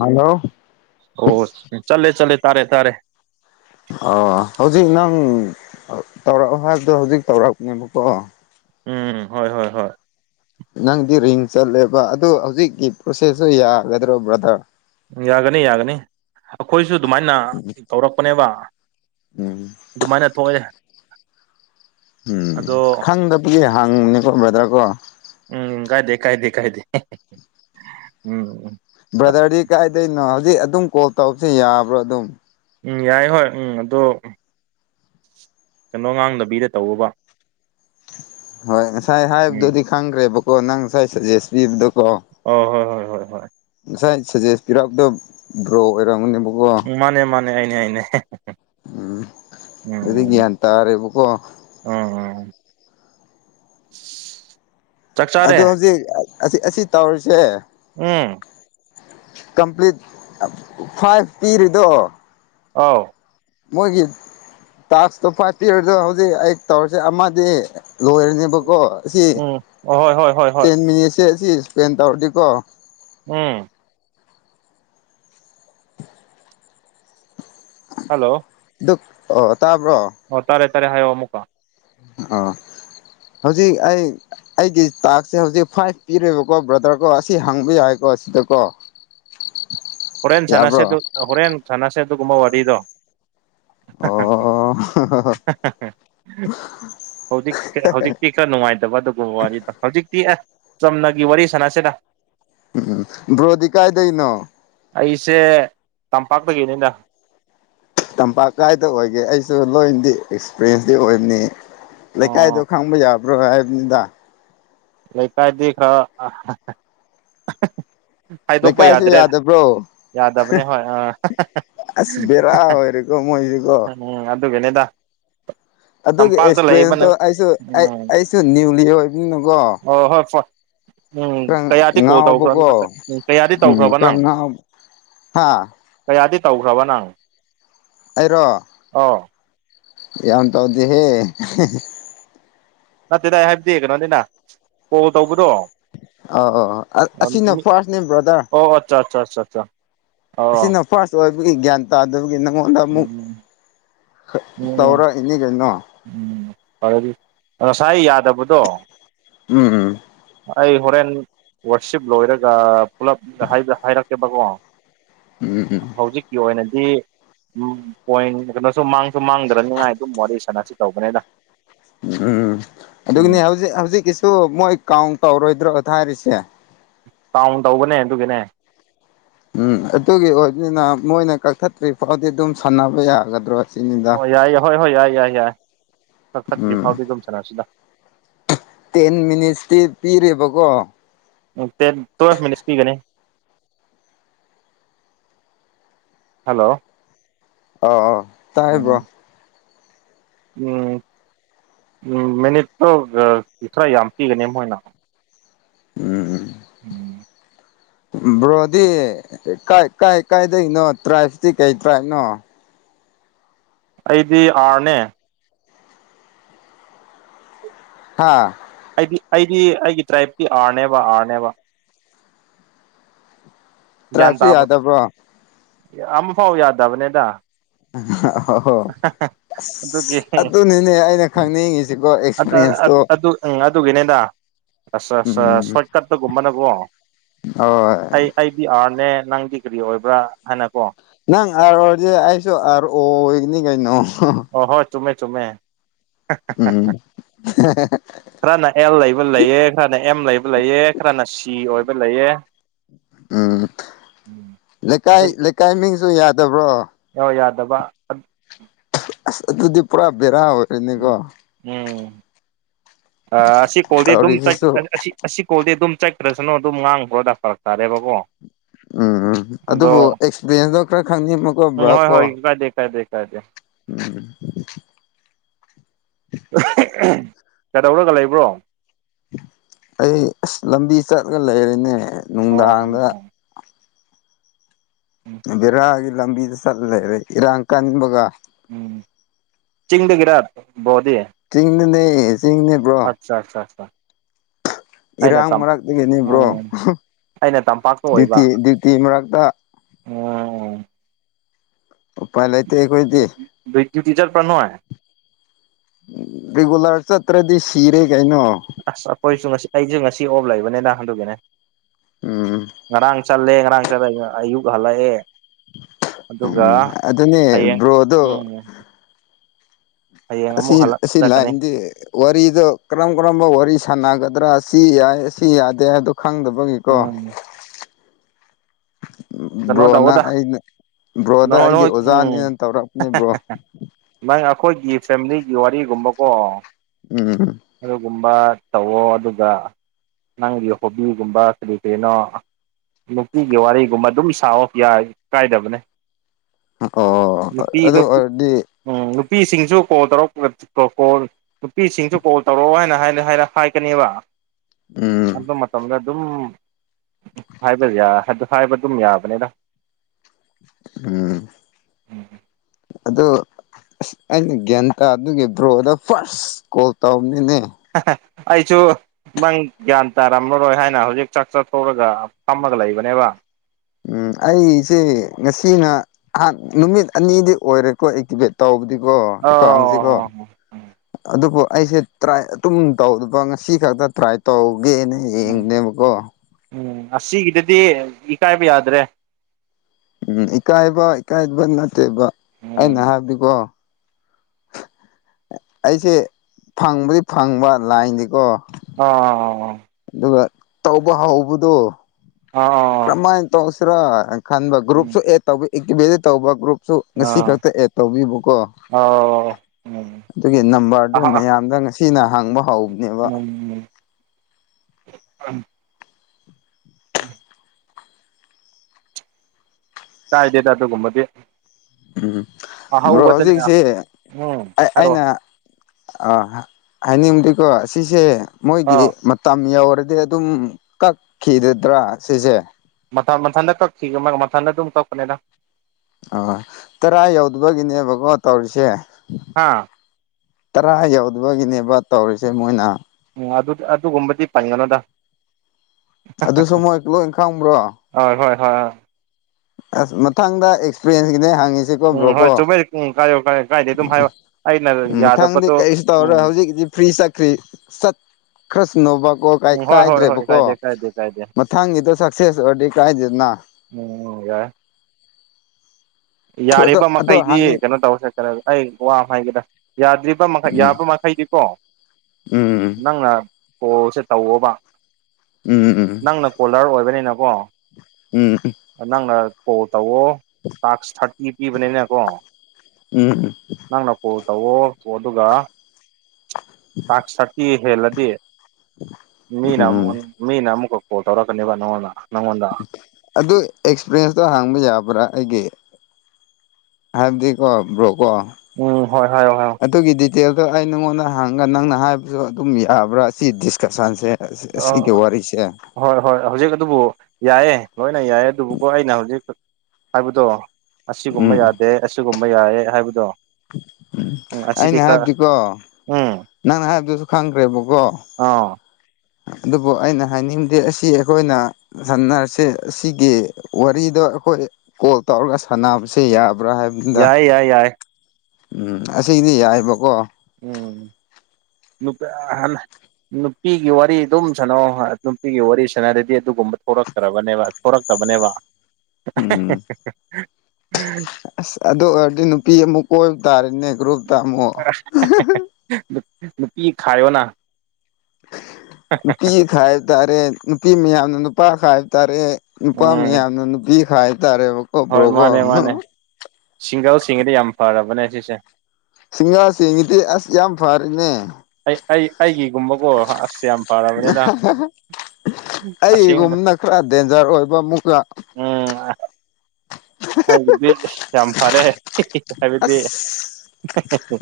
Hello ꯑꯣ ꯆꯠꯂꯦ ꯆꯠꯂꯦ ꯇꯥꯔꯦ ꯇꯥꯔꯦ ꯑꯣ ꯍꯧꯖꯤꯛ ꯅꯪ ꯇꯧꯔꯛꯑꯣ ꯍꯥꯏꯕꯗꯣ ꯍꯧꯖꯤꯛ ꯇꯧꯔꯛꯄꯅꯦꯕꯀꯣ ꯎꯝ ꯍꯣꯏ ꯍꯣꯏ ꯍꯣꯏ ꯅꯪꯗꯤ ꯔꯤꯡ ꯆꯥꯠꯂꯦꯕ ꯑꯗꯣ ꯍꯧꯖꯤꯛꯀꯤ ꯄ꯭ꯔꯣꯁꯦꯁꯇꯣ ꯌꯥꯒꯗ꯭ꯔꯣ ꯕ꯭ꯔꯥꯗꯔ ꯌꯥꯒꯅꯤ ꯌꯥꯒꯅꯤ ꯑꯩꯈꯣꯏꯁꯨ ꯑꯗꯨꯃꯥꯏꯅ ꯇꯧꯔꯛꯄꯅꯦꯕ ꯎꯝ ꯑꯗꯨꯃꯥꯏꯅ ꯊꯣꯛꯑꯦ ꯎꯝ ꯑꯗꯣ ꯈꯪꯗꯕꯒꯤ ꯍꯪꯕꯅꯤꯀꯣ ꯕ꯭ꯔꯥꯗꯔ ꯀꯣ ꯎꯝ ꯀꯥꯏꯗꯦ ꯀꯥꯏꯗꯦ ꯀꯥꯏꯗꯦ ꯍꯦꯍꯦ ꯎꯝ ꯕ꯭ꯔꯗꯔꯗꯤ ꯀꯥꯏꯗꯩꯅꯣ ꯍꯧꯖꯤꯛ ꯑꯗꯨꯝ ꯀꯣꯜ ꯇꯧꯕꯁꯤ ꯌꯕ꯭ꯔꯣ ꯑꯗꯨꯝ ꯎꯝ ꯌꯥꯏ ꯍꯣꯏ ꯎꯝ ꯑꯗꯣ ꯀꯩꯅꯣ ꯉꯥꯡꯗꯕꯤꯗ ꯇꯧꯋꯣꯕ ꯍꯣꯏ ꯉꯁꯥꯏ ꯎꯝ ꯍꯥꯏꯕꯗꯨꯗꯤ ꯈꯪꯈ꯭ꯔꯦꯕꯀꯣ ꯅꯪ ꯉꯁꯥꯏ ꯁꯖꯦꯁ ꯄꯤꯕꯗꯣꯀꯣ ꯑꯣ ꯍꯣꯏ ꯍꯣꯏ ꯍꯣꯏ ꯍꯣꯏ ꯉꯁꯥꯏ ꯁꯖꯦꯁ ꯄꯤꯔꯛꯄꯗꯣ ꯕ꯭ꯔꯣ ꯑꯣꯏꯔꯝꯒꯅꯤꯕꯀꯣ ꯎꯝ ꯃꯥꯅꯦ ꯃꯥꯅꯦ ꯑꯩꯅꯦ ꯑꯩꯅꯦ ꯍꯦꯍꯦꯍꯦ ꯎꯝ ꯑꯗꯨꯗꯤ ꯒꯤꯌꯥꯟ ꯇꯥꯔꯦꯕꯀꯣ ꯎꯝ ꯎꯝ ꯆꯥꯛ ꯆꯥꯔꯦ ꯑꯗꯣ ꯍꯧꯖꯤꯛ ꯑꯁꯤ ꯑꯁꯤ ꯇꯧꯔꯁꯦ꯫ ꯎꯝ ꯀꯝꯄ꯭ꯂꯤꯠ ꯐꯥꯏꯞ ꯄꯤꯔꯤꯗꯣ ꯑꯥꯎ ꯃꯣꯏꯒꯤ ꯇꯥꯛꯁꯇꯣ ꯐꯥꯏꯞ ꯄꯤꯔꯤꯗꯣ ꯍꯧꯖꯤꯛ ꯑꯩ ꯇꯧꯔꯤꯁꯦ ꯑꯃꯗꯤ ꯂꯣꯏꯔꯅꯤꯕꯀꯣ꯫ ꯑꯁꯤ ꯎꯝ ꯑꯍꯣꯏ ꯍꯣꯏ ꯍꯣꯏ ꯍꯣꯏ ꯇꯦꯟ ꯃꯤꯅꯤꯠꯁꯦ ꯑꯁꯤ ꯏꯁꯄꯦꯟ ꯇꯧꯔꯗꯤꯀꯣ ꯎꯝ ꯍꯜꯂꯣ ꯑꯗꯨꯛ ꯑꯣ ꯇꯥꯕ꯭ꯔꯣ? ꯑꯣ ꯇꯔꯦ ꯇꯔꯦ ꯍꯥꯏꯌꯣ ꯑꯃꯨꯛꯀ꯫ ꯑꯥ ꯍꯧꯖꯤꯛ ꯑꯩ꯫ ꯑꯩꯒꯤ ꯇꯥꯛꯁꯦ ꯍꯧꯖꯤꯛ ꯐꯥꯏꯞ ꯄꯤꯔꯦꯕꯀꯣ ꯕ꯭ꯔꯥꯗꯔ ꯀꯣ ꯑꯁꯤ ꯍꯪꯕ ꯌꯥꯏꯀꯣ ꯑꯁꯤꯗꯀꯣ꯫ ꯍꯣꯔꯦꯟ ꯁꯥꯟꯅꯁꯦꯗꯨ ꯍꯣꯔꯦꯟ ꯁꯥꯟꯅꯁꯦ ꯑꯗꯨꯒꯨꯝꯕ ꯋꯥꯔꯤꯗꯣ꯫ ꯍꯥ ꯑꯣ ꯍꯥ ꯍꯥ ꯍꯥ ꯍꯧꯖꯤꯛ ꯍꯧꯖꯤꯛꯇꯤ ꯈꯔ ꯅꯨꯡꯉꯥꯏꯇꯕ ꯑꯗꯨꯒꯨꯝꯕ ꯋꯥꯔꯤꯗꯣ ꯍꯧꯖꯤꯛꯇꯤ ꯑꯦ ꯆꯝꯅꯒꯤ ꯋꯥꯔꯤ ꯁꯥꯟꯅꯁꯤꯗ꯫ ꯎꯝ ꯕ꯭ꯔꯣꯗꯤ ꯀꯥꯏꯗꯩꯅꯣ꯫ ꯑꯩꯁꯦ ꯇꯝꯄꯥꯛꯇꯒꯤꯅꯤꯗ꯫ ꯇꯝꯄꯥꯛ ꯀꯥꯏꯗ ꯑꯣꯏꯒꯦ ꯑꯩꯁꯨ ꯂꯣꯏꯅꯗꯤ ꯑꯦꯛꯁꯄ꯭ꯔꯦꯁꯇꯤ ꯑꯣꯏꯕꯅꯦ꯫ ꯂꯩꯀꯥꯏꯗꯣ ꯑꯣ ꯈꯪꯕ ꯌꯥꯕ꯭ꯔꯣ ꯍꯥꯏꯕꯅꯤꯗ꯫ ꯂꯩꯀꯥꯏꯗꯤ ꯈꯔ ꯍꯥꯏꯗꯣꯛꯄ ꯂꯩꯀꯥꯏꯁꯨ ꯌꯥꯗ꯭ꯔꯦ ꯌꯥꯗꯕ꯭ꯔꯣ ꯌꯥꯗꯕꯅꯦ ꯍꯣꯏ ꯑꯥ ꯑꯁ ꯕꯔꯥ ꯑꯣꯏꯔꯦꯀꯣ ꯃꯣꯏꯁꯤꯀꯣ꯫ ꯎꯝ ꯑꯗꯨꯒꯤꯅꯤꯗ꯫ ꯑꯗꯨꯒꯤ ꯇꯝꯄꯥꯛꯇ ꯂꯩꯕꯅ ꯑꯦꯛꯁꯄꯔꯤꯌꯦꯟꯁꯇꯣ ꯑꯩꯁꯨ ꯑꯩ ꯎꯝ ꯑꯩꯁꯨ ꯅ꯭ꯌꯨꯂꯤ ꯑꯣꯏꯕꯅꯤꯅꯀꯣ꯫ ꯑꯣ ꯍꯣꯏ ꯐꯣꯏ ꯎꯝ ꯈꯔ ꯀꯌꯥꯗꯤ ꯀꯣꯜ ꯇꯧꯈ꯭ꯔ ꯉꯥꯎꯕꯀꯣ ꯎ ꯀꯌꯥꯗꯤ ꯇꯧꯈ꯭ꯔꯕ ꯅꯪ꯫ ꯍꯥꯥ ꯀꯌꯥꯗꯤ ꯇꯧꯈ꯭ꯔꯕ ꯅꯪ꯫ ꯑꯩꯔꯣ꯫ ꯑꯥꯎ ꯒ꯭ꯌꯥꯟ ꯇꯥꯗꯦꯍꯦ ꯅꯠꯇꯦꯗ ꯑꯩ ꯍꯥꯏꯕꯗꯤ ꯀꯩꯅꯣꯅꯤꯅ ꯀꯣꯜ ꯇꯧꯕꯗꯣ ꯑ ꯑꯣ ꯑꯣ ꯑꯁꯤꯅ ꯐꯥꯔꯁꯅꯦ ꯕ꯭ꯔꯥꯗꯔ꯫ ꯑꯆꯥꯆꯥꯆꯥ ꯑꯁꯤꯅ ꯐꯥꯔꯁ ꯑꯣꯏꯕꯒꯤ ꯒ꯭ꯌꯥꯟ ꯇꯥꯗꯕꯒꯤ ꯅꯪꯉꯣꯟꯗ ꯑꯃꯨꯛ ꯎꯝ ꯎꯝ ꯇꯧꯔ ꯏꯅꯤ ꯀꯩꯅꯣ꯫ ꯎꯝ ꯐꯔꯗꯤ ꯉꯁꯥꯏ ꯌꯥꯗꯕꯗꯣ ꯎꯝ ꯎꯝ ꯑꯩ ꯍꯣꯔꯦꯟ ꯋꯥꯔꯁꯤꯞ ꯂꯣꯏꯔꯒ ꯄꯨꯂꯞ ꯍꯥꯏꯔꯛꯀꯦꯕꯀꯣ ꯎꯝ ꯎꯝ ꯍꯧꯖꯤꯛꯀꯤ ꯑꯣꯏꯅꯗꯤ ꯑꯝ ꯄꯣꯏꯟ ꯀꯩꯅꯣꯁꯨ ꯃꯥꯡꯁꯨ ꯃꯥꯡꯗ꯭ꯔꯅꯤꯉꯥꯏ ꯑꯗꯨꯝ ꯋꯥꯔꯤ ꯁꯤ ꯇꯧꯕꯅꯦꯗ꯫ ꯎꯝ ꯑꯗꯨꯒꯤꯅꯦ ꯍꯧꯖꯤꯛ ꯍꯧꯖꯤꯛꯀꯤꯁꯨ ꯃꯣꯏ ꯀꯥꯎꯟ ꯇꯧꯔꯣꯏꯗ꯭ꯔꯣ ꯊꯥꯔꯤꯁꯦ ꯀꯥꯎꯟ ꯇꯧꯕꯅꯦ ꯑꯗꯨꯒꯤꯅꯦ ꯎꯝ ꯑꯗꯨꯒꯤ ꯑꯣꯏꯕꯅꯤꯅ ꯃꯣꯏꯅ ꯀꯛꯊꯠꯇ꯭ꯔꯤ ꯐꯥꯎꯗꯤ ꯑꯗꯨꯝ ꯁꯥꯟꯅꯕ ꯌꯥꯒꯗ꯭ꯔꯣ ꯁꯤꯅꯤꯗ ꯑꯣ ꯌꯥꯏ ꯍꯣꯏ ꯍꯣꯏ ꯌꯥꯏ ꯌꯥꯏ ꯌꯥꯏ ꯀꯛꯊꯠꯇ꯭ꯔꯤ ꯎꯝ ꯐꯥꯎꯗꯤ ꯗꯨꯝ ꯁꯥꯅꯁꯤꯗ ꯇꯦꯟ ꯃꯤꯅꯤꯠꯁꯇꯤ ꯄꯤꯔꯦꯕꯀꯣ ꯇꯦꯟ ꯇ꯭ꯋꯦꯜꯐ ꯃꯤꯅꯤꯠꯁ ꯄꯤꯒꯅꯤ ꯍꯜꯂꯣ ꯑꯣ ꯑꯣ ꯇꯥꯢꯌ‌ꯦ ꯕ꯭ꯔꯣ ꯎꯝ ꯎꯝ ꯎꯝ ꯃꯤꯅꯤꯠꯇꯣ ꯑ ꯈꯔ ꯌꯥꯝ ꯄꯤꯒꯅꯤ ꯃꯣꯏꯅ ꯎꯝ ꯎꯝ ꯎꯝ ꯕ꯭ꯔꯣꯗꯤ ꯀꯥꯏ ꯀꯥꯏ ꯀꯥꯢꯗꯒꯤꯅꯣ ꯇ꯭ꯔꯥꯏꯞꯇꯤ ꯀꯩ ꯇ꯭ꯔꯥꯏꯞꯅꯣ ꯑꯩꯗꯤ ꯑꯥꯔꯅꯦ ꯍꯥꯥ ꯑꯩꯗꯤ ꯑꯩꯗꯤ ꯑꯩꯒꯤ ꯇ꯭ꯔꯥꯏꯞꯇꯥ ꯑꯥꯔꯅꯦꯕ ꯑꯥꯔꯅꯦꯕ ꯒ꯭ꯌꯥꯟ ꯇ꯭ꯔꯥꯏꯞꯁꯨ ꯇꯥꯕ꯭ꯔ‌ꯣ ꯌꯥꯗꯕ꯭ꯔꯣ ꯑꯃꯐꯥꯎ ꯌꯥꯗꯕꯅꯦꯗ ꯑꯍ ꯍꯣꯍꯣ ꯑꯗꯨꯒꯤ ꯑꯁ ꯑꯗꯨꯅꯤꯅꯦ ꯑꯩꯅ ꯈꯪꯅꯤꯡꯉꯤꯁꯤꯀꯣ ꯑꯦꯛꯁꯄꯔꯤꯌꯦꯟꯁꯇꯣ ꯎꯝ ꯑꯗꯨꯒꯤꯅꯦꯗ ꯑꯁꯥ ꯁꯥ ꯎꯝ ꯁ‌ꯣꯔꯠ ꯀꯠ ꯇꯒꯨꯝꯅꯗꯀꯣ ꯍꯣꯏ ꯑꯩ ꯑꯩ ꯗꯤ ꯑꯥꯔꯅꯦ ꯅꯪꯗꯤ ꯀꯔꯤ ꯑꯣꯏꯕ꯭ꯔꯥ ꯍꯥꯏꯅꯀꯣ ꯅꯪ ꯑꯥꯔ ꯑꯣꯏꯔꯗꯤ ꯑꯩꯁꯨ ꯑꯥꯔ ꯑꯣ ꯑꯣꯏꯒꯅꯤ ꯀꯩꯅꯣ ꯍꯣꯏ ꯍꯣꯏ ꯆꯨꯝꯃꯦ ꯆꯨꯝꯃꯦ ꯎꯝ ꯍꯦꯍꯦ ꯈꯔꯅ ꯑꯦꯜ ꯂꯩꯕ ꯂꯩꯌꯦ ꯈꯔꯅ ꯑꯦꯝ ꯂꯩꯕ ꯂꯩꯌꯦ ꯈꯔꯅ ꯁꯤ ꯑꯣꯏꯕ ꯂꯩꯌꯦ ꯎꯝ ꯂꯩꯀꯥꯏ ꯂꯩꯀꯥꯏ ꯃꯤꯡꯁꯨ ꯌꯥꯗꯕ꯭ꯔꯣ ꯌꯣ ꯌꯥꯗꯕ ꯑꯁ ꯑꯗꯨꯗꯤ ꯄꯨꯔꯥ ꯕꯦꯔꯥ ꯑꯣꯏ ꯎꯝ ꯑꯥ ꯁꯤ ꯀꯣꯜꯗꯤ ꯑꯗꯨꯝ ꯆꯥꯠ ꯇꯧꯔꯤꯁꯤꯁꯨ ꯑꯥ ꯑꯁꯤ ꯑꯁꯤ ꯀꯣꯜꯗꯤ ꯑꯗꯨꯝ ꯆꯥꯠꯈ꯭ꯔꯁꯅꯨ ꯑꯗꯨꯝ ꯉꯥꯡꯈ꯭ꯔꯣꯗ ꯐꯔꯛ ꯇꯥꯔꯦꯕꯀꯣ [inaudible] ꯎꯝ ꯎꯝ ꯑꯗꯣ ꯑꯗꯨꯕꯨ ꯑꯦꯛꯁꯄꯤꯔꯤꯌꯦꯟꯁꯇꯣ ꯈꯔ ꯈꯪꯅꯤꯡꯕ ꯀꯣ ꯎꯝ ꯍꯣꯏ ꯕ꯭ꯔꯣꯀꯣ ꯍꯣꯏ ꯀꯥꯏꯗꯦ ꯀꯥꯏꯗꯦ ꯀꯥꯏꯗꯦ ꯎꯝ ꯑꯍꯥ ꯍꯥꯝ ꯀꯩꯗꯧꯔꯒ ꯂꯩꯕ꯭ꯔꯣ ꯑꯩ ꯑꯁ ꯂꯥꯝꯕꯤ ꯆꯥꯠꯂꯒ ꯂꯩꯔꯦꯅꯦ ꯑꯣ ꯑꯣ ꯅꯨꯡꯗꯥꯡꯗ ꯑꯣ ꯎꯝ ꯕ‌ꯦꯔꯥꯒꯤ ꯂꯥꯝꯕꯤꯗ ꯆꯥꯠꯂꯒ ꯂꯩꯔꯦ ꯏꯔꯥꯡ ꯀꯥꯟꯕꯒ ꯎꯝ ꯆꯤꯡꯗꯒꯤꯔꯥ ꯕ꯭ꯔꯣꯗꯤ ꯆꯤꯡꯗꯅꯦ ꯆꯤꯡꯅ ꯑꯠꯆꯥ ꯆꯥ ꯆꯥ [unintelligible] ꯏꯔꯥꯡ ꯃꯔꯛꯇꯒꯤꯅꯦ ꯕ꯭ꯔꯣ ꯎꯝ ꯑꯩꯅ ꯇꯝꯄꯥꯛꯇ ꯗ꯭ꯌꯨꯇꯤ ꯑꯣꯏꯕ ꯗ꯭ꯌꯨꯇꯤ ꯃꯔꯥꯛꯇ ꯎꯝ ꯎꯄꯥꯏ ꯂꯩꯇꯦ ꯑꯩꯈꯣꯏꯗꯤ ꯕꯤꯇꯤꯌꯨꯗꯤ ꯆꯥꯠꯄ꯭ꯔ ꯅꯣꯏ ꯔꯤꯒꯨꯂꯔ ꯆꯥꯠꯇ꯭ꯔꯗꯤ ꯁꯤꯔꯦ ꯀꯩꯅꯣ ꯑꯁ ꯑꯩꯈꯣꯏꯁꯨ ꯉꯁꯤ ꯑꯩꯁꯨ ꯉꯁꯤ ꯑꯣꯞ ꯂꯩꯕꯅꯦꯗ ꯑꯗꯨꯒꯤꯅꯦ ꯎꯝ ꯉꯔꯥꯡ ꯆꯥꯠꯂꯦ ꯉꯔꯥꯡ ꯆꯥꯠꯂꯒ ꯑꯌꯨꯛ ꯍꯥꯜꯂꯛꯑꯦ ꯑꯗꯨꯒ ꯎꯝ ꯑꯗꯨꯅꯦ ꯍꯌꯦꯡ ꯕ꯭ꯔꯣꯗꯣ ꯎꯝ ꯍꯌꯦꯡ ꯑꯁꯤ ꯑꯃꯨꯛ ꯍꯜꯂꯛ ꯆꯠꯀꯅꯤ ꯑꯁꯤꯂꯥꯏꯟꯗꯤ ꯋꯥꯔꯤꯗꯣ ꯀꯔꯥꯝ ꯀꯔꯥꯝꯕ ꯋꯥꯔꯤ ꯁꯥꯟꯅꯒꯗ꯭ꯔꯥ ꯑꯁꯤ ꯌꯥꯏ ꯑꯁꯤ ꯌꯥꯗꯦ ꯍꯥꯏꯕꯗꯣ ꯈꯪꯗꯕꯒꯤꯀꯣ ꯎꯝ ꯀꯩꯅꯣ ꯕ꯭ꯔꯣꯅ ꯇꯧꯋꯣꯗ ꯑꯩꯅ ꯅꯣ ꯕ꯭ꯔꯣꯗ ꯑꯩꯒꯤ ꯅꯣꯏ ꯎꯝ ꯑꯣꯖꯥꯅꯦꯅ ꯇꯧꯔꯛꯄꯅꯦ ꯕ꯭ꯔꯣ ꯍꯥꯍꯥ ꯅꯪ ꯑꯩꯈꯣꯏꯒꯤ ꯐꯦꯃꯤꯂꯤꯒꯤ ꯋꯥꯔꯤꯒꯨꯝꯕꯀꯣ ꯎꯝ ꯑꯗꯨꯒꯨꯝꯕ ꯇꯧꯋꯣ ꯑꯗꯨꯒ ꯅꯪꯒꯤ ꯍꯣꯕꯤꯒꯨꯝꯕ ꯀ꯭ꯔꯤ ꯀ꯭ꯔꯤꯅꯣ ꯅꯨꯄꯤꯒꯤ ꯋꯥꯔꯤꯒꯨꯝꯕ ꯑꯗꯨꯝ ꯁꯥꯋꯣ ꯌꯥꯏ ꯀꯥꯏꯗꯕꯅꯦ ꯑꯣ ꯑꯗꯨ ꯅꯨꯄꯤꯗꯣ ꯄꯤ ꯑꯣꯏꯔꯗꯤ ꯎꯝ ꯅꯨꯄꯤꯁꯤꯡꯁꯨ ꯀꯣꯜ ꯇꯧꯔꯛꯄꯒ ꯀꯣꯜ ꯅꯨꯄꯤꯁꯤꯡꯁꯨ ꯀꯣꯜ ꯇꯧꯔꯛꯑꯣ ꯍꯥꯏꯅ ꯍꯥꯏꯅ ꯍꯥꯏꯅ ꯍꯥꯏꯀꯥꯅꯦꯕ ꯎꯝ ꯑꯗꯨ ꯃꯇꯥꯝꯗ ꯑꯗꯨꯝ ꯍꯥꯏꯕ ꯌꯥ ꯍꯥꯏꯕ ꯑꯗꯨꯝ ꯌꯥꯕꯅꯤꯗ ꯎꯝ ꯑꯗꯨ ꯑꯁ ꯑꯩꯅ ꯒ꯭ꯌꯥꯟ ꯇꯥꯗꯒꯤ ꯕ꯭ꯔꯣꯗ ꯐꯥꯔꯁ ꯀꯣꯜ ꯇꯧꯕꯅꯤꯅꯦ ꯍꯥꯍꯥ ꯑꯩꯁꯨ ꯅꯪ ꯒ꯭ꯌꯥꯟ ꯇꯥꯔꯝꯃꯔꯣꯏ ꯍꯥꯏꯅ ꯍꯧꯖꯤꯛ ꯆꯥꯛ ꯆꯥꯊꯣꯛꯔꯒ ꯐꯝꯃꯒ ꯂꯩꯕꯅꯦꯕ ꯎꯝ ꯑꯩꯁꯦ ꯉꯁꯤꯅ ꯑꯍꯥꯟ ꯅꯨꯃꯤꯠ ꯑꯅꯤꯗꯤ ꯑꯣꯏꯔꯦꯀꯣ ꯑꯦꯛꯇꯤꯕꯦꯠ ꯇꯧꯕꯗꯤꯀꯣ ꯑꯦꯀꯥꯎꯟꯁꯤꯀꯣ ꯑꯣ ꯑꯗꯨꯕꯨ ꯑꯩꯁꯦ ꯇ꯭ꯔꯥꯏ ꯑꯗꯨꯝ ꯇꯧꯗꯕ ꯉꯁꯤ ꯈꯛꯇ ꯇ꯭ꯔꯥꯏ ꯇꯧꯒꯦꯅꯦ ꯎꯝ ꯌꯦꯡꯕ ꯅꯦꯕꯀꯣ ꯎꯝ ꯑꯁꯤꯒꯤꯗꯨꯗꯤ ꯏꯀꯥꯏꯕ ꯌꯥꯗ꯭ꯔꯦ ꯎꯝ ꯏꯀꯥꯏꯕ ꯏꯀꯥꯏꯕ ꯅꯠꯇꯦꯕ ꯎꯝ ꯑꯩꯅ ꯍꯥꯏꯕꯗꯤꯀꯣ ꯑꯩꯁꯦ ꯐꯪꯕꯗꯤ ꯐꯪꯕ ꯂꯥꯏꯟꯗꯤꯀꯣ ꯑꯥ ꯑꯗꯨꯒ ꯇꯧꯕ ꯍꯧꯕꯗꯣ ꯑꯥ ꯑꯥ ꯀꯔꯃꯥꯏꯟ ꯇꯧꯁꯤꯔꯥ ꯈꯟꯕ ꯒ꯭ꯔꯨꯞꯁꯨ ꯑꯦꯠ ꯇꯧꯕꯤ ꯑꯦꯛꯇꯤꯚꯦꯠ ꯇꯧꯕ ꯒ꯭ꯔꯨꯞꯁꯨ ꯉꯁꯤ ꯈꯛꯇ ꯑꯦꯠ ꯇꯧꯕꯤꯕꯀꯣ ꯑꯣ ꯑꯗꯨꯒꯤ ꯅꯝꯕꯔꯗꯨ ꯃꯌꯥꯝꯗ ꯉꯁꯤꯅ ꯍꯪꯕ ꯍꯧ ꯎꯝ ꯑꯍꯝ [unintelligible] ꯀꯥꯏꯗꯦꯗ ꯑꯗꯨꯒꯨꯝꯕꯗꯤ ꯎꯝ ꯕ꯭ꯔꯣ ꯑꯍꯧꯕꯗꯅꯦ ꯍꯧꯖꯤꯛꯀꯤꯁꯦ ꯎꯝ ꯑꯩ ꯍꯥꯏꯔꯛꯑꯣ ꯑꯩꯅ ꯑꯥ ꯍꯥꯏꯅꯤꯡꯕꯗꯤꯀꯣ ꯑꯁꯤꯁꯦ ꯃꯣꯏꯒꯤ ꯑꯥ ꯇꯝ ꯌꯧꯔꯗꯤ ꯑꯗꯨꯝ ꯀꯛꯈꯤꯒꯗ꯭ꯔꯥ ꯁꯤꯁꯦ ꯃꯇꯝ ꯃꯊꯟꯗ ꯀꯛꯈꯤꯕ ꯃꯊꯟꯗ ꯑꯗꯨꯝ ꯀꯛꯄꯅꯦꯗ ꯑꯥ ꯇꯔꯥ ꯌꯧꯗꯕꯒꯤꯅꯦꯕꯀꯣ ꯇꯧꯔꯤꯁꯦ ꯍꯥꯥ ꯇꯔꯥ ꯌꯧꯗꯕꯒꯤꯅꯦꯕ ꯇꯧꯔꯤꯁꯦ ꯃꯣꯏꯅ ꯎꯝ ꯑꯗꯨ ꯑꯗꯨꯒꯨꯝꯕꯗꯤ ꯄꯟꯒꯅꯨꯗ ꯑꯗꯨꯁꯨ ꯃꯣꯏ ꯂꯣꯏꯟ ꯈꯪꯕ꯭ꯔꯣ ꯑꯥ ꯍꯣꯏ ꯍꯣꯏ ꯍꯣꯏ ꯑꯁ ꯃꯊꯪꯗ ꯑꯦꯛꯁ [unintelligible] ꯍꯪꯉꯤ ꯎꯝ ꯍꯣꯏ ꯆꯨꯝꯃꯦ [unintelligible] ꯍꯥꯏꯌꯣ ꯑꯩꯅ ꯃꯊꯪꯗꯤ ꯌꯥꯗꯕꯗꯣ ꯀꯔꯤꯁꯨ ꯇꯧꯔꯣꯏ ꯎꯝ ꯍꯧꯖꯤꯛꯀꯤꯗꯤ ꯐ꯭ꯔꯤ ꯆꯠ ꯇ꯭ꯔꯤ ꯆꯠ ꯈ꯭ꯔꯁꯅꯣꯕꯥꯀꯣ ꯎꯝ [unintelligible] ꯍꯣꯏ ꯍꯣꯏ ꯍꯣꯏ ꯀꯥꯏꯗ꯭ꯔꯦꯕꯀꯣ ꯀꯥꯏꯗꯦ ꯀꯥꯏꯗꯦ ꯀꯥꯏꯗꯦ ꯃꯊꯪꯒꯤꯗꯣ ꯁꯛꯁꯦꯁ ꯑꯣꯏꯔꯗꯤ ꯀꯥꯏꯗꯦꯗꯅ ꯎꯝ ꯌꯥꯔꯦ ꯑꯗꯣ ꯌꯥꯔꯤꯕ ꯑꯗꯣ ꯃꯈꯩꯗꯤ ꯍꯪꯅꯤꯡ ꯀꯩꯅꯣ ꯇꯧꯁꯦ ꯈꯔ ꯑꯩ ꯋꯥ ꯍꯥꯏꯒꯦꯗ ꯌꯥꯗ꯭ꯔꯤꯕ ꯃꯈꯩ ꯎꯝ ꯌꯥꯕ ꯃꯈꯩꯗꯤꯀꯣ ꯎꯝ ꯅꯪꯅ ꯀꯣꯜꯁꯦ ꯇꯧꯋꯣꯕ ꯎꯝ ꯎꯝ ꯅꯪꯅ ꯀꯣꯂꯔ ꯑꯣꯏꯕꯅꯤꯅꯀꯣ ꯎꯝ ꯅꯪꯅ ꯀꯣꯜ ꯇꯧꯑꯣ ꯇꯥꯛꯁ ꯊꯥꯔꯇꯤ ꯄꯤꯕꯅꯤꯅꯀꯣ ꯎꯝ ꯎꯝ ꯅꯪꯅ ꯀꯣꯜ ꯇꯧꯑꯣ ꯑꯣ ꯑꯗꯨꯒ [inaudible] ꯇꯥꯛꯁ ꯊꯥꯔꯇꯤ ꯍꯦꯜꯂꯗꯤ ꯃꯤꯅ ꯑ ꯎꯝ [unintelligible] ꯃꯤꯅ ꯑꯃꯨꯛꯀ ꯀꯣꯜ ꯇꯧꯔꯛꯀꯅꯦꯕ ꯅꯪꯉꯣꯟꯗ ꯅꯪꯉꯣꯟꯗ ꯑꯗꯨ ꯑꯦꯛꯁꯄ꯭ꯔꯦꯟꯁꯇꯨ ꯍꯪꯕ ꯌꯥꯕ꯭ꯔꯥ ꯑꯩꯒꯤ ꯍꯥꯢꯕꯗꯤꯀꯣ ꯕ꯭ꯔꯣ ꯀꯣ ꯎꯝ ꯍꯣꯏ ꯍꯥꯏꯌꯣ ꯍꯥꯏꯌꯣ ꯑꯗꯨꯒꯤ ꯗꯤꯇꯦꯜꯗꯣ ꯑꯩ ꯅꯪꯉꯣꯟꯗ ꯍꯪꯉꯥ ꯅꯪꯅ ꯍꯥꯏꯕꯁꯨ ꯑꯗꯨꯝ ꯌꯥꯕ꯭ꯔꯥ ꯁꯤ ꯗꯤꯁꯀꯁꯟꯁꯦ ꯑ ꯁꯤꯒꯤ ꯋꯥꯔꯤꯁꯦ ꯍꯣꯏ ꯍꯣꯏ ꯍꯧꯖꯤꯛ ꯑꯗꯨꯕꯨ ꯌꯥꯏꯌꯦ ꯂꯣꯏꯅ ꯌꯥꯏꯌꯦ ꯑꯗꯨꯕꯨꯀꯣ ꯑꯩꯅ ꯍꯧꯖꯤꯛ ꯍꯥꯏꯕꯗꯣ ꯑꯁꯤꯒꯨꯝꯕ ꯎꯝ ꯌꯥꯗꯦ ꯑꯁꯤꯒꯨꯝꯕ ꯌꯥꯏꯌꯦ ꯍꯥꯏꯕꯗꯣ ꯎꯝ ꯑꯁꯤꯗꯤ ꯑꯩꯅ ꯈꯔ ꯍꯥꯏꯕꯗꯤꯀꯣ ꯎꯝ ꯅꯪꯅ ꯍꯥꯏꯕꯗꯨꯁꯨ ꯈꯪꯈ꯭ꯔꯦꯕꯀꯣ ꯑꯥ ꯑꯗꯨꯕꯨ ꯑꯩꯅ ꯍꯥꯏꯅꯤꯡꯕꯗꯤ ꯑꯁꯤ ꯑꯩꯈꯣꯏꯅ ꯁꯥꯟꯅꯔꯁꯦ ꯑꯁꯤꯒꯤ ꯋꯥꯔꯤꯗꯣ ꯑꯩꯈꯣꯏ ꯀꯣꯜ ꯇꯧꯔꯒ ꯁꯥꯟꯅꯕꯁꯦ ꯌꯥꯕ꯭ꯔꯥ [unintelligible] ꯅꯤꯗ ꯌꯥꯏ ꯌꯥꯏ ꯌꯥꯏ ꯎꯝ ꯑꯁꯤꯒꯤꯗꯤ ꯌꯥꯏꯕꯀꯣ ꯎꯝ [unintelligible] ꯅꯨꯄꯤꯒꯤ ꯋꯥꯔꯤ ꯑꯗꯨꯝ ꯁꯥꯟꯅꯧ ꯅꯨꯄꯤꯒꯤ ꯋꯥꯔꯤ ꯁꯥꯟꯅꯔꯗꯤ ꯑꯗꯨꯒꯨꯝꯕ ꯊꯣꯔꯛ ꯇ꯭ꯔꯕꯅꯦꯕ ꯊꯣꯔꯛꯇꯕꯅꯦꯕ ꯎꯝ ꯑꯁ ꯑꯗꯨ ꯑꯣꯏꯔꯗꯤ ꯅꯨꯄꯤ ꯑꯃꯨꯛ ꯀꯣꯏꯕ ꯇꯥꯔꯦꯅꯦ ꯒ꯭ꯔꯨꯞꯇ ꯑꯃꯨꯛ ꯅꯨꯄꯤ ꯈꯥꯏꯌꯣꯅ ꯅꯨꯄꯤ ꯈꯥꯏꯕ ꯇꯥꯔꯦ ꯅꯨꯄꯤ ꯃꯌꯥꯝꯅ ꯅꯨꯄꯥ ꯈꯥꯏꯕ ꯇꯥꯔꯦ ꯅꯨꯄꯥ ꯎꯝ ꯃꯌꯥꯝꯅ ꯅꯨꯄꯤ ꯈꯥꯏꯕ ꯇꯥꯔꯦꯕ ꯀꯣ ꯕ꯭ꯔꯣꯀꯣ ꯁꯤꯡꯒꯜ ꯁꯤꯡꯒꯤꯗꯤ ꯌꯥꯝ ꯐꯔꯕꯅꯦ ꯁꯤꯁꯦ ꯁꯤꯡꯒꯜꯁꯤꯡꯒꯤꯗꯤ ꯑꯁ ꯌꯥꯝ ꯐꯔꯤꯅꯤ ꯑꯩ ꯑꯩ ꯑꯩꯒꯤꯒꯨꯝꯕꯀꯣ ꯑꯁ ꯌꯥꯝ ꯐꯔꯕꯅꯤꯅ ꯑꯁꯦꯡꯕ ꯑꯩꯒꯤꯒꯨꯝꯕꯅ ꯈꯔ ꯗꯦꯟꯖꯔ ꯑꯣꯏꯕ ꯑꯃꯨꯛꯀ ꯎꯝ ꯑꯩꯒꯤꯗꯤ ꯌꯥꯝ ꯐꯔꯦ ꯍꯥꯏꯕꯗꯤ ꯑꯁ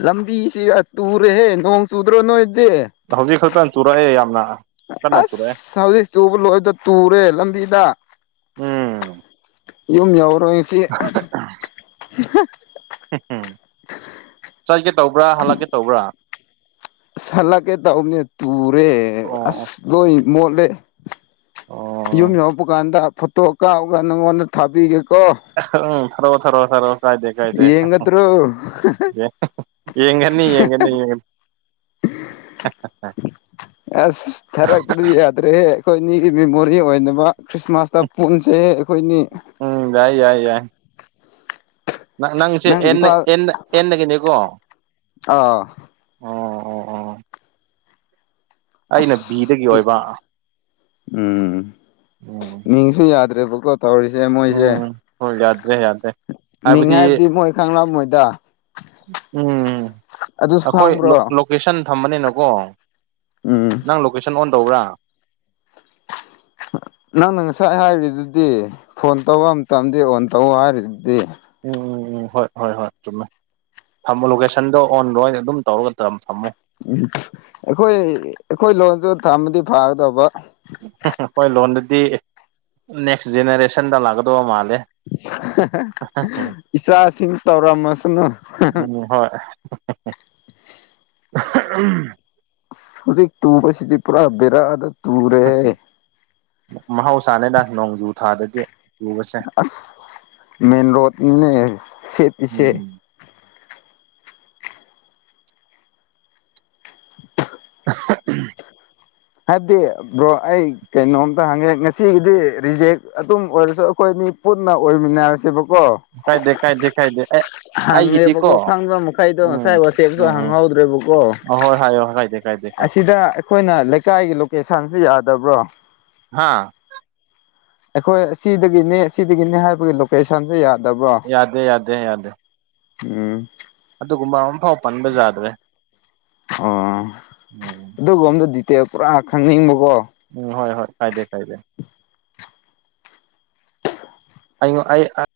ꯂꯝꯕꯤꯁꯤ ꯇꯨꯔꯦꯍꯦ ꯅꯣꯡ ꯆꯨꯗ꯭ꯔꯣ ꯅꯣꯏꯗꯤ ꯍꯧꯖꯤꯛ ꯈꯛꯇ ꯆꯨꯔꯛꯑꯦ ꯌꯥꯝꯅ ꯀꯟꯅ ꯆꯨꯔꯛꯑꯦ ꯑꯁ ꯍꯧꯖꯤꯛ ꯆꯨꯕ ꯂꯣꯏꯕꯗ ꯇꯨꯔꯦ ꯂꯝꯕꯤꯗ ꯎꯝ ꯌꯨꯝ ꯌꯧꯔꯣꯢ ꯉꯁꯤ [inaudible] ꯆꯠꯒꯦ ꯇꯧꯕ꯭ꯔꯥ ꯍꯜꯂꯛꯀꯦ ꯇꯧꯕ꯭ꯔꯥ ꯑꯁ ꯍꯜꯂꯛꯀꯦ ꯇꯧꯕꯅꯦ ꯇꯨꯔꯦ ꯑꯣ ꯑꯁ ꯂꯣꯢ ꯃꯣꯠꯂꯦ ꯑꯣ ꯌꯨꯝ ꯎꯝ ꯌꯧꯔꯛꯄ ꯀꯥꯟꯗ ꯑ ꯐꯣꯇꯣ ꯀꯥꯞꯑꯒ ꯅꯪꯉꯣꯟꯗ ꯊꯥꯕꯤꯒꯦꯀꯣ ꯑꯍꯥ ꯎꯝ ꯊꯥꯔꯣ ꯊꯔꯣ ꯊꯔꯣ ꯀꯥꯏꯗꯦ ꯀꯥꯏꯗꯦ ꯌꯦꯡꯒꯗ꯭ꯔꯣ ꯌꯦꯡ ꯌꯦꯡꯒꯅꯤ ꯌꯦꯡꯒꯅꯤ ꯌꯦꯡꯒꯅꯤ [inaudible] ꯑꯁ ꯊꯥꯔꯛꯇꯗꯤ ꯌꯥꯗ꯭ꯔꯦꯍꯦ ꯑꯩꯈꯣꯏꯅꯤꯒꯤ ꯃꯦꯃꯣꯔꯤ ꯑꯣꯏꯅꯕ ꯈ꯭ꯔꯤꯁꯃꯥꯁꯇ ꯄꯨꯟꯁꯦ ꯑꯩꯈꯣꯏꯅꯤ ꯎꯝ ꯌꯥꯏ ꯌꯥꯏ ꯌꯥꯏ ꯅꯪ ꯅꯪꯁꯦ ꯑꯦꯟ ꯑꯦꯟ ꯑꯦꯟꯗꯒꯤꯅꯤꯀꯣ ꯑ ꯑꯣ ꯑꯩꯅ ꯑꯁ ꯕꯤꯗꯒꯤ ꯑꯣꯏꯕ ꯎꯝ ꯎꯝ ꯃꯤꯡꯁꯨ ꯌꯥꯗ꯭ꯔꯦꯕꯀꯣ ꯇꯧꯔꯤꯁꯦ ꯃꯣꯏꯁꯦ ꯎꯝ ꯍꯣꯏ ꯌꯥꯗ꯭ꯔꯦ ꯌꯥꯗ꯭ꯔꯦ ꯃꯤꯡ ꯍꯥꯏꯕꯗꯤ ꯃꯣꯏ ꯈꯪꯂꯝꯃꯣꯏꯗ ꯎꯝ ꯑꯗꯨꯁꯨ ꯑꯩꯈꯣꯏ ꯈꯪꯕ꯭ꯔꯣ ꯂꯣ ꯂꯣꯀꯦꯁꯟ ꯊꯝꯕꯅꯤꯅꯀꯣ ꯎꯝ ꯅꯪ ꯂꯣꯀꯦꯁꯟ ꯑꯣꯟ ꯇꯧꯕ꯭ꯔꯥ ꯅꯪꯅ ꯉꯁꯥꯏ ꯍꯥꯏꯔꯤꯗꯨꯗꯤ ꯐꯣꯟ ꯇꯧꯕ ꯃꯇꯝꯗꯤ ꯑꯣꯟ ꯇꯧꯑꯣ ꯍꯥꯏꯔꯤꯗꯨꯗꯤ ꯎꯝ ꯍꯣꯏ ꯍꯣꯏ ꯍꯣꯏ ꯆꯨꯝꯃꯦ ꯊꯝꯃꯣ ꯂꯣꯀꯦꯁꯟꯗꯣ ꯑꯣꯟ ꯂꯣꯏ ꯑꯗꯨꯝ ꯇꯧꯔꯒ ꯇꯝ ꯊꯝꯃꯣ ꯎꯝ ꯑꯩꯈꯣꯏ ꯑꯩꯈꯣꯏ ꯂꯣꯟꯁꯨ ꯊꯝꯃꯗꯤ ꯐꯒꯗꯧꯕ ꯈꯣꯏ ꯂꯣꯟꯗꯨꯗꯤ ꯅꯦꯛꯁ ꯖꯦꯅꯦꯔꯦꯁꯟꯗ ꯂꯥꯛꯀꯗꯧꯕ ꯃꯥꯜꯂꯦ ꯏꯆꯥꯁꯤꯡ ꯇꯧꯔꯝꯃꯁꯅꯨ ꯎꯝ ꯍꯣꯏ ꯑꯁ ꯍꯧꯖꯤꯛ ꯇꯨꯕꯁꯤꯗꯤ ꯄꯨꯔꯥ ꯕꯦꯔꯥꯗ ꯇꯨꯔꯦꯍꯦ ꯃꯍꯧꯁꯥꯅꯤꯗ ꯅꯣꯡꯖꯨ ꯊꯥꯗꯗꯤ ꯆꯨꯕꯁꯦ ꯑꯁ ꯃꯦꯟ ꯔꯣꯗꯅꯤꯅꯦ ꯁꯦꯞꯄꯤꯁꯦ ꯎꯝ ꯑꯍ ꯎꯝ ꯍꯥꯏꯕꯗꯤ ꯕ꯭ꯔꯣ ꯑꯩ ꯀꯩꯅꯣꯝꯇ ꯍꯪꯉꯦ ꯉꯁꯤꯒꯤꯗꯤ ꯔꯤꯖꯦꯛ ꯑꯗꯨꯝ ꯑꯣꯏꯔꯁꯨ ꯑꯩꯈꯣꯏꯅꯤ ꯄꯨꯟꯅ ꯑꯣꯏꯃꯤꯟꯅꯔꯁꯦꯕꯀꯣ ꯀꯥꯏꯗꯦ ꯀꯥꯏꯗꯦ ꯀꯥꯏꯗꯦ ꯑꯦ ꯑꯩꯒꯤꯗꯤꯀꯣ ꯍꯪꯉꯦꯕꯀꯣ ꯈꯪꯕ ꯃꯈꯩꯗꯣ ꯎꯝ ꯉꯁꯥꯏ ꯋꯥꯆꯦꯞꯁꯨ ꯎꯝ ꯎꯝ ꯍꯪꯍꯧꯗ꯭ꯔꯦꯕꯀꯣ ꯍꯣꯏ ꯍꯣꯏ ꯍꯥꯏꯌꯣ ꯍꯥꯏꯗꯦ ꯀꯥꯏꯗꯦ ꯀꯥꯏꯗꯦ ꯑꯁꯤꯗ ꯑꯩꯈꯣꯏꯅ ꯂꯩꯀꯥꯏꯒꯤ ꯂꯣꯀꯦꯁꯟꯁꯨ ꯌꯥꯗꯕ꯭ꯔꯣ ꯍꯥꯥ ꯑꯩꯈꯣꯏ ꯑꯁꯤꯗꯒꯤꯅꯦ ꯑꯁꯤꯗꯒꯤꯅꯦ ꯍꯥꯏꯕꯒꯤ ꯂꯣꯀꯦꯁꯟꯁꯨ ꯌꯥꯗꯕ꯭ꯔꯣ ꯌꯥꯗꯦ ꯌꯥꯗꯦ ꯌꯥꯗꯦ ꯎꯝ ꯑꯗꯨꯒꯨꯝꯕ ꯑꯃꯐꯥꯎ ꯄꯥꯟꯕ ꯖꯥꯗ꯭ꯔꯦ ꯑꯣ ꯎꯝ ꯑꯗꯨꯒꯨꯝꯕꯗꯣ ꯗꯤꯇꯦꯜ ꯄꯨꯔꯥ ꯈꯪꯅꯤꯡꯕꯀꯣ ꯎꯝ ꯍꯣꯏ ꯍꯣꯏ ꯀꯥꯏꯗꯦ ꯀꯥꯏꯗꯦ ꯑꯩꯉꯣ ꯑꯩ ꯑꯥ